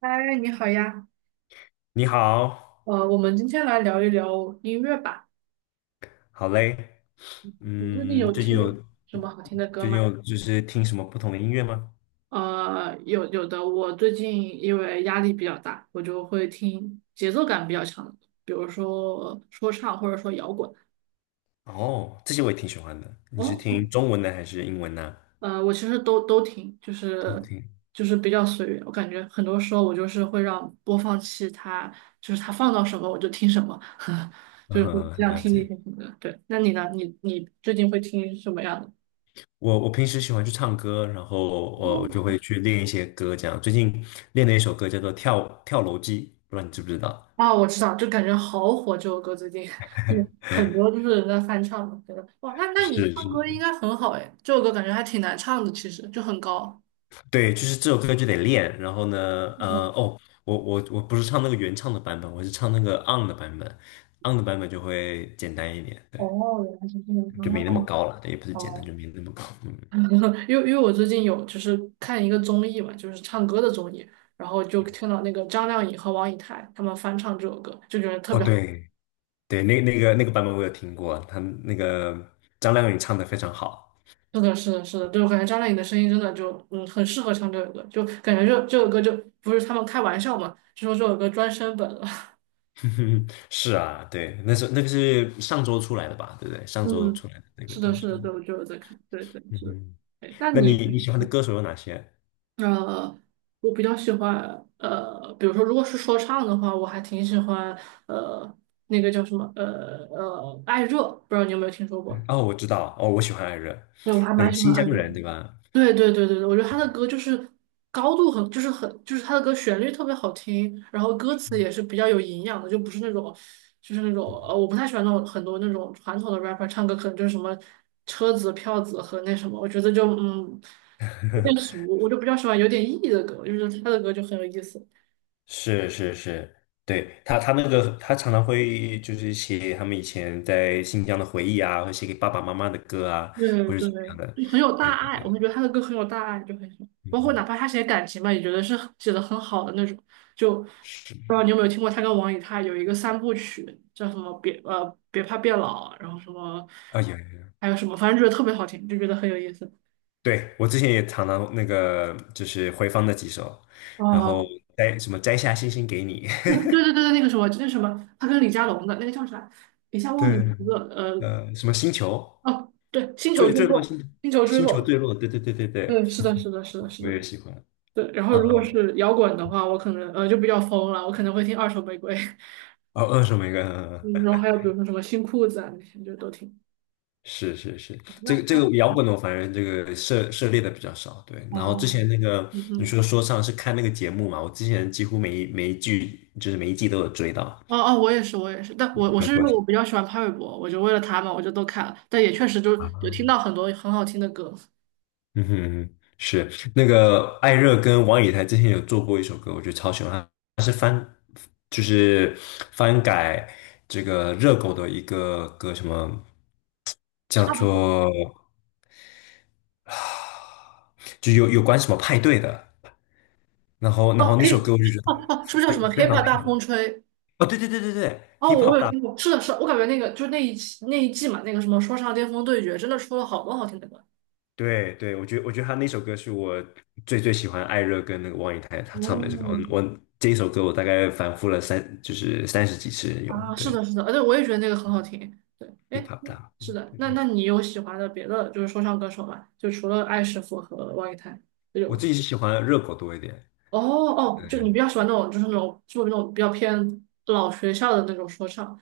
嗨，你好呀，你好，我们今天来聊一聊音乐吧。好嘞。你最近嗯，有最近有听什么好听的歌最近吗？有就是听什么不同的音乐吗？呃，有的，我最近因为压力比较大，我就会听节奏感比较强的歌比如说说唱或者说摇滚。哦，这些我也挺喜欢的。你是哦，听中文的还是英文呢？我其实都听，就都是听。就是比较随缘。我感觉很多时候我就是会让播放器它就是它放到什么我就听什么，就是会这嗯，样了听那解。些什么的。对，那你呢？你最近会听什么样的？我平时喜欢去唱歌，然后我就会去练一些歌，这样。最近练了一首歌叫做《跳跳楼机》，不知道你知不知道？啊，我知道，就感觉好火这首歌最近，就很多就是人在翻唱嘛，觉得哇，那你是唱歌应是，该很好哎，这首歌感觉还挺难唱的，其实就很高。对，就是这首歌就得练。然后呢，嗯，哦，我不是唱那个原唱的版本，我是唱那个 on 的版本，on 的版本就会简单一点，对，哦，原来是这样就没啊，那么高了，对，也不是简单，哦，就没那么高。嗯，因为我最近有就是看一个综艺嘛，就是唱歌的综艺，然后就听到那个张靓颖和王以太他们翻唱这首歌，就觉得特哦，别好。对对，那个版本我有听过，他那个张靓颖唱的非常好。是的，是的，是的，就我感觉张靓颖的声音真的就嗯很适合唱这首歌，就感觉这首歌就不是他们开玩笑嘛，就说这首歌专升本了。是啊，对，那个是上周出来的吧，对不对？上周嗯，出来的那个是的，东是西。的，对，我就有在看，对对嗯是哼，对。哎那那你你比喜欢的嗯歌手有哪些？呃，我比较喜欢比如说如果是说唱的话，我还挺喜欢呃那个叫什么艾热，不知道你有没有听说过？哦，我知道，哦，我喜欢艾热，对，我还那蛮个喜欢新艾疆热。人，对吧？对对对对对，我觉得他的歌就是高度很，就是很，就是他的歌旋律特别好听，然后歌词也是比较有营养的，就不是那种，就是那种我不太喜欢那种很多那种传统的 rapper 唱歌，可能就是什么车子、票子和那什么，我觉得就嗯有点 俗，我就比较喜欢有点意义的歌，就是他的歌就很有意思。是是是，对，他他那个他常常会就是写他们以前在新疆的回忆啊，会写给爸爸妈妈的歌啊，对或者对，怎么样的。就很有对大对爱，我对，会觉得他的歌很有大爱，就很喜欢。嗯包括哪嗯，怕他写感情吧，也觉得是写的很好的那种。就不是，知道你有没有听过他跟王以太有一个三部曲，叫什么别别怕变老，然后什么啊有，有还有什么，反正觉得特别好听，就觉得很有意思。对，我之前也常常那个就是回放那几首，然后哦，摘什么摘下星星给你，那对对对对，那个什么，那什么，他跟李佳隆的那个叫啥，一下 忘记名对，字了，呃，什么星球哦，对，星球坠坠坠落落，星星球坠星球落，坠落，对对对对对，对，是的，是的，是的，是我的。也喜欢。对，然后嗯如果是摇滚的话，我可能就比较疯了，我可能会听二手玫瑰，哦，二手玫瑰，嗯 嗯嗯，嗯然后还有比如说什么新裤子啊那些就都听。是是是，那这个那摇滚的我反正这个涉猎的比较少，对。然后之前哦，那个嗯你哼，说说唱是看那个节目嘛，我之前几乎每一季就是每一季都有追到。哦哦，我也是，我也是，但我能是因够为我比较喜欢潘玮柏，我就为了他嘛，我就都看了，但也确实就有听到很多很好听的歌，嗯哼嗯哼，是那个艾热跟王以太之前有做过一首歌，我觉得超喜欢，就是翻改这个热狗的一个歌，什么叫差不多。做啊就有关什么派对的，然后然哦后那首，K，歌我就觉哦得哦，是不是叫非什么非常。《K-pop 大风吹》？哦，对对对对对哦，，hip 我 hop 有大，听过，是的，是的，我感觉那个就那一期那一季嘛，那个什么说唱巅峰对决，真的出了好多好听的歌。对对，我觉得他那首歌是我最最喜欢艾热跟那个王以太他唱的这个，我哦，我这一首歌我大概反复了三就是30几次有，啊，是对的，是的，对，我也觉得那个很好听。对，，hip 哎，hop 大，是嗯的，那那嗯，你有喜欢的别的就是说唱歌手吗？就除了艾师傅和王以太，就有我自己是喜欢热狗多一点，哦哦，对，就你比较喜欢那种就是那种就是那种比较偏老学校的那种说唱，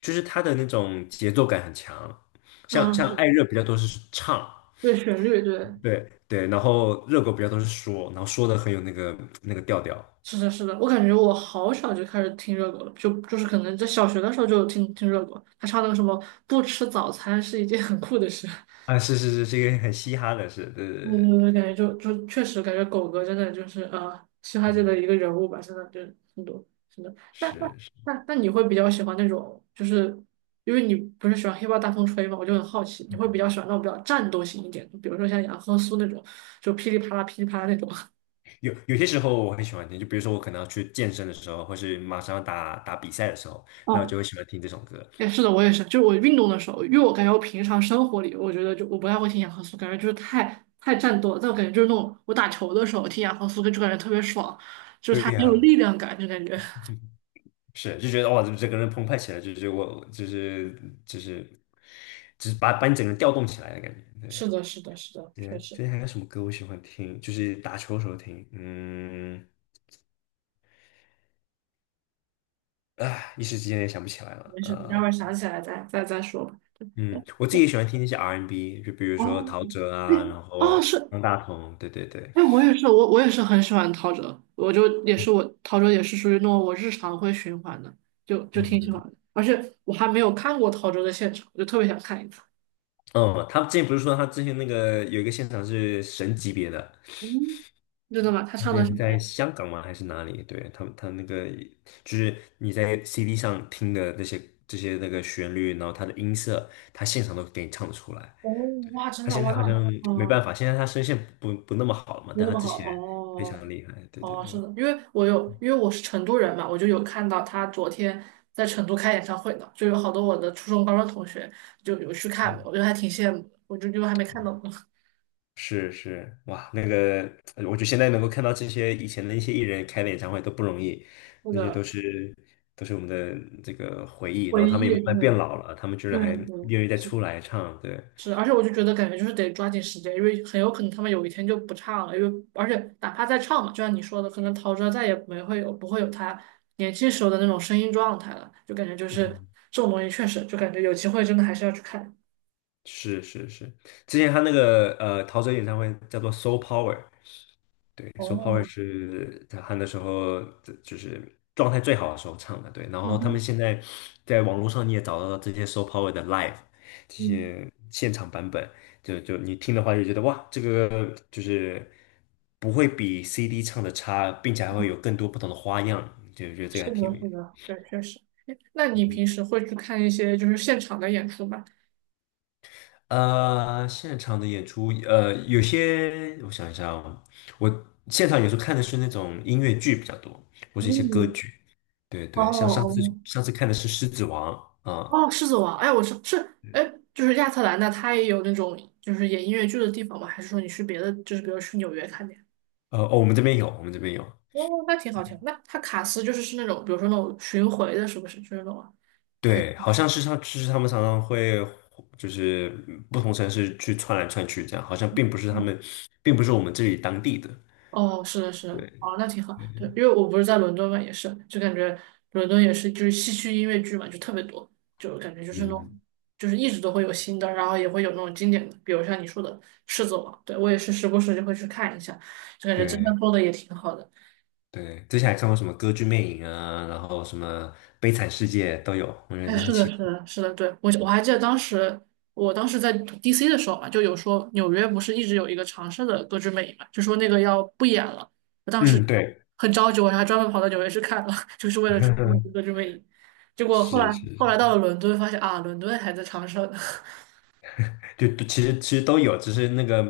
就是他的那种节奏感很强，像嗯，像是艾热比较多是唱，对，旋律，对，对对，然后热狗比较多是说，然后说的很有那个调调，是的，是的，我感觉我好小就开始听热狗了，就就是可能在小学的时候就听热狗，他唱那个什么不吃早餐是一件很酷的事。啊，是是是，是一个很嘻哈的，是，对对我我对，我感觉就就确实感觉狗哥真的就是嘻哈界的嗯，一个人物吧，真的就是很多真的。那那是。那那你会比较喜欢那种，就是因为你不是喜欢黑豹大风吹嘛，我就很好奇，你会比较喜欢那种比较战斗型一点的，比如说像杨和苏那种，就噼里啪啦噼里啪啦那种。有些时候我很喜欢听，就比如说我可能要去健身的时候，或是马上要打打比赛的时候，那我哦，就会喜欢听这种歌。哎，是的，我也是，就是我运动的时候，因为我感觉我平常生活里，我觉得就我不太会听杨和苏，感觉就是太太战斗了。但我感觉就是那种我打球的时候听杨和苏，就感觉特别爽，就是对他很有呀，力量感，就感觉。是就觉得哇，这整个人澎湃起来，就是我就是把你整个人调动起来的感觉。对，是的，是的，是的，之确前之实前还有什么歌我喜欢听？就是打球的时候听，一时之间也想不起来了。没事，你待会儿想起来再说吧。嗯，我自己也喜欢听那些 R&B,就比如说哦，陶喆哎，啊，然哦后是，方大同，对对对，哎，我也是，我也是很喜欢陶喆，我就也是我陶喆也是属于那种我日常会循环的，就就嗯。挺喜欢嗯的，而且我还没有看过陶喆的现场，我就特别想看一次。嗯，他之前不是说他之前那个有一个现场是神级别的，嗯，真的吗？他他之唱的什前么呀？在香港嘛还是哪里？对，他就是你在 CD 上听的这些旋律，然后他的音色，他现场都给你唱出来。哦，哇，真他的，现哇，在好那，像没办嗯。法，现在他声线不那么好了嘛，没但那他么之好前非哦，常厉害。对对哦，是对，的，因为我有，因为我是成都人嘛，我就有看到他昨天在成都开演唱会呢，就有好多我的初中、高中同学就有去看，嗯我觉得还挺羡慕的，我就就还没看到呢，是是，哇，我觉得现在能够看到这些以前的一些艺人开的演唱会都不容易，那那些都个是都是我们的这个回忆，然回后他们也忆，慢慢变老了，他们居然对还对对，愿意再是的出来唱，对，是，而且我就觉得感觉就是得抓紧时间，因为很有可能他们有一天就不唱了，因为而且哪怕再唱嘛，就像你说的，可能陶喆再也没会有不会有他年轻时候的那种声音状态了，就感觉就是嗯，这种东西确实就感觉有机会真的还是要去看。是是是，之前他陶喆演唱会叫做《Soul Power》,对 s o Power 哦，是在他的时候这就是状态最好的时候唱的，对。然嗯后他们哼，现在在网络上你也找到了这些 s o Power 的 live 这嗯，些现场版本，就你听的话就觉得哇，这个就是不会比 CD 唱的差，并且还会有更多不同的花样，就觉得这个是还挺的，有意是思。的，对，确实。诶那你平时会去看一些就是现场的演出吗？现场的演出，有些我想一下哦，我现场有时候看的是那种音乐剧比较多，或是一些歌嗯，剧。对哦对，像上次哦，上次看的是《狮子王》啊，哦，狮子王，哎，我是是，哎，就是亚特兰大，它也有那种就是演音乐剧的地方吗？还是说你去别的，就是比如去纽约看的呀哦，我们这边有，我们这边有。哦，那挺好听。那它卡斯就是是那种，比如说那种巡回的，是不是？就是那种啊。对，好像是像就是他们常常会就是不同城市去串来串去这样，好像并不是他嗯们，并不是我们这里当地的。哦，是的，是的，对，哦，那挺好。对，因为我不是在伦敦嘛，也是，就感觉伦敦也是，就是戏区音乐剧嘛，就特别多，就感觉就是那嗯，种，就是一直都会有新的，然后也会有那种经典的，比如像你说的《狮子王》，对，我也是时不时就会去看一下，就感觉真的对。做的也挺好的。对，之前还看过什么《歌剧魅影》啊，然后什么《悲惨世界》都有，我觉哎，得很是的，喜是欢。的，是的，对，我我还记得当时，我当时在 DC 的时候嘛，就有说纽约不是一直有一个长设的《歌剧魅影》嘛，就说那个要不演了。我当时嗯，对，很着急，我还专门跑到纽约去看了，就是为了去看那个 《歌剧魅影》。结果后来是是，是后来到了伦敦，发现啊，伦敦还在长设呢。就其实都有，只是那个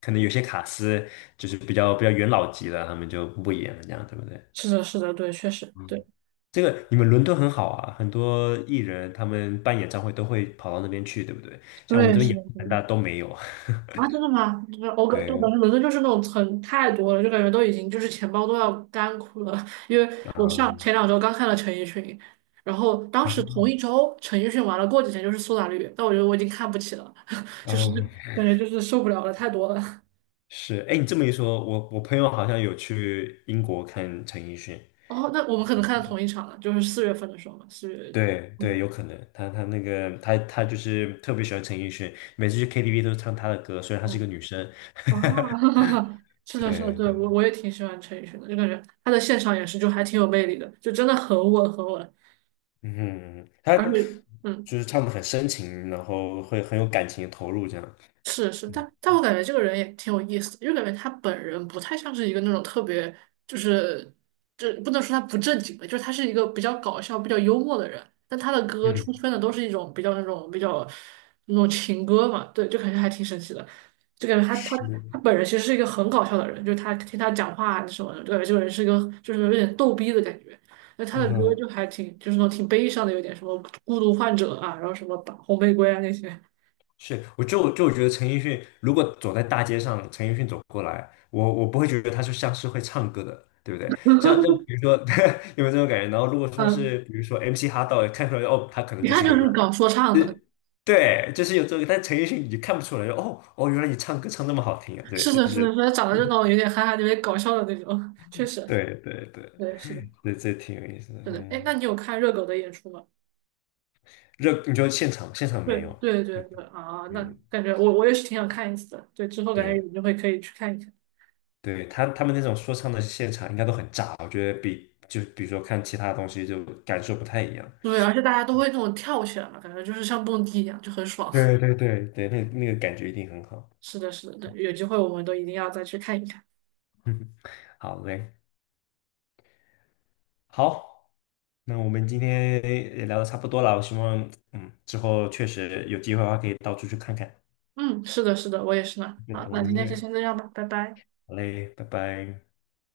可能有些卡司就是比较元老级的，他们就不演了，这样对不对？是的，是的，对，确实，嗯，对，这个你们伦敦很好啊，很多艺人他们办演唱会都会跑到那边去，对不对？像我们对，这边是亚的，特是的。兰大都没有。啊，真的吗？就是我 感，对，就我感觉伦敦就是那种层太多了，就感觉都已经就是钱包都要干枯了。因为我上嗯，前两周刚看了陈奕迅，然后当时啊，同一周陈奕迅完了，过几天就是苏打绿，但我觉得我已经看不起了，就是嗯感觉就是受不了了，太多了。是，哎，你这么一说，我朋友好像有去英国看陈奕迅，哦，那我们可能看到同一场了，就是四月份的时候嘛，四月就对对，有嗯可能，他他那个他他就是特别喜欢陈奕迅，每次去 KTV 都唱他的歌，虽然她是哦一个女生，啊，哈哈，是的，是的，对对我对，我也挺喜欢陈奕迅的，就感觉他的现场也是就还挺有魅力的，就真的很稳很稳，嗯，他而且。嗯。就是唱的很深情，然后会很有感情的投入这样，是是，嗯但但我感觉这个人也挺有意思的，因为感觉他本人不太像是一个那种特别，就是这不能说他不正经吧，就是他是一个比较搞笑、比较幽默的人，但他的歌嗯，出圈的都是一种比较那种比较那种情歌嘛，对，就感觉还挺神奇的，就感觉他他是，他本人其实是一个很搞笑的人，就是他听他讲话啊什么的，就感觉这个人是一个就是有点逗逼的感觉。那他的歌嗯。就还挺，就是那种挺悲伤的，有点什么孤独患者啊，然后什么吧红玫瑰啊那些。是，我就觉得陈奕迅如果走在大街上，陈奕迅走过来，我不会觉得他是像是会唱歌的，对不对？像比如 说 有没有这种感觉？然后如果说嗯，是比如说 MC 哈道，看出来哦，他可能一就看是一就个 是 rap,搞说唱就的，是对，就是有这个，但陈奕迅你就看不出来，哦哦，原来你唱歌唱那么好听啊，对，是就的，是的，是是的，长得就那种有点憨憨、有点搞笑的那种，确实，对对对，对，是的，这挺有意思的，是的。哎，嗯，那你有看热狗的演出吗？你说现场现场对，没有，对，对，对，啊，那嗯，感觉我也是挺想看一次的，对，之后感觉对。有机会可以去看一看。对他们那种说唱的现场应该都很炸，我觉得比如说看其他东西就感受不太一样。对，而且大家都会那种跳起来嘛，感觉就是像蹦迪一样，就很爽。对对对对，那个感觉一定很好。是的，是的，对，有机会我们都一定要再去看一看。嗯，好嘞，好，那我们今天也聊的差不多了，我希望之后确实有机会的话可以到处去看看，嗯，是的，是的，我也是呢。各好，种那今音天就乐。先这样吧，拜拜。好嘞，拜拜。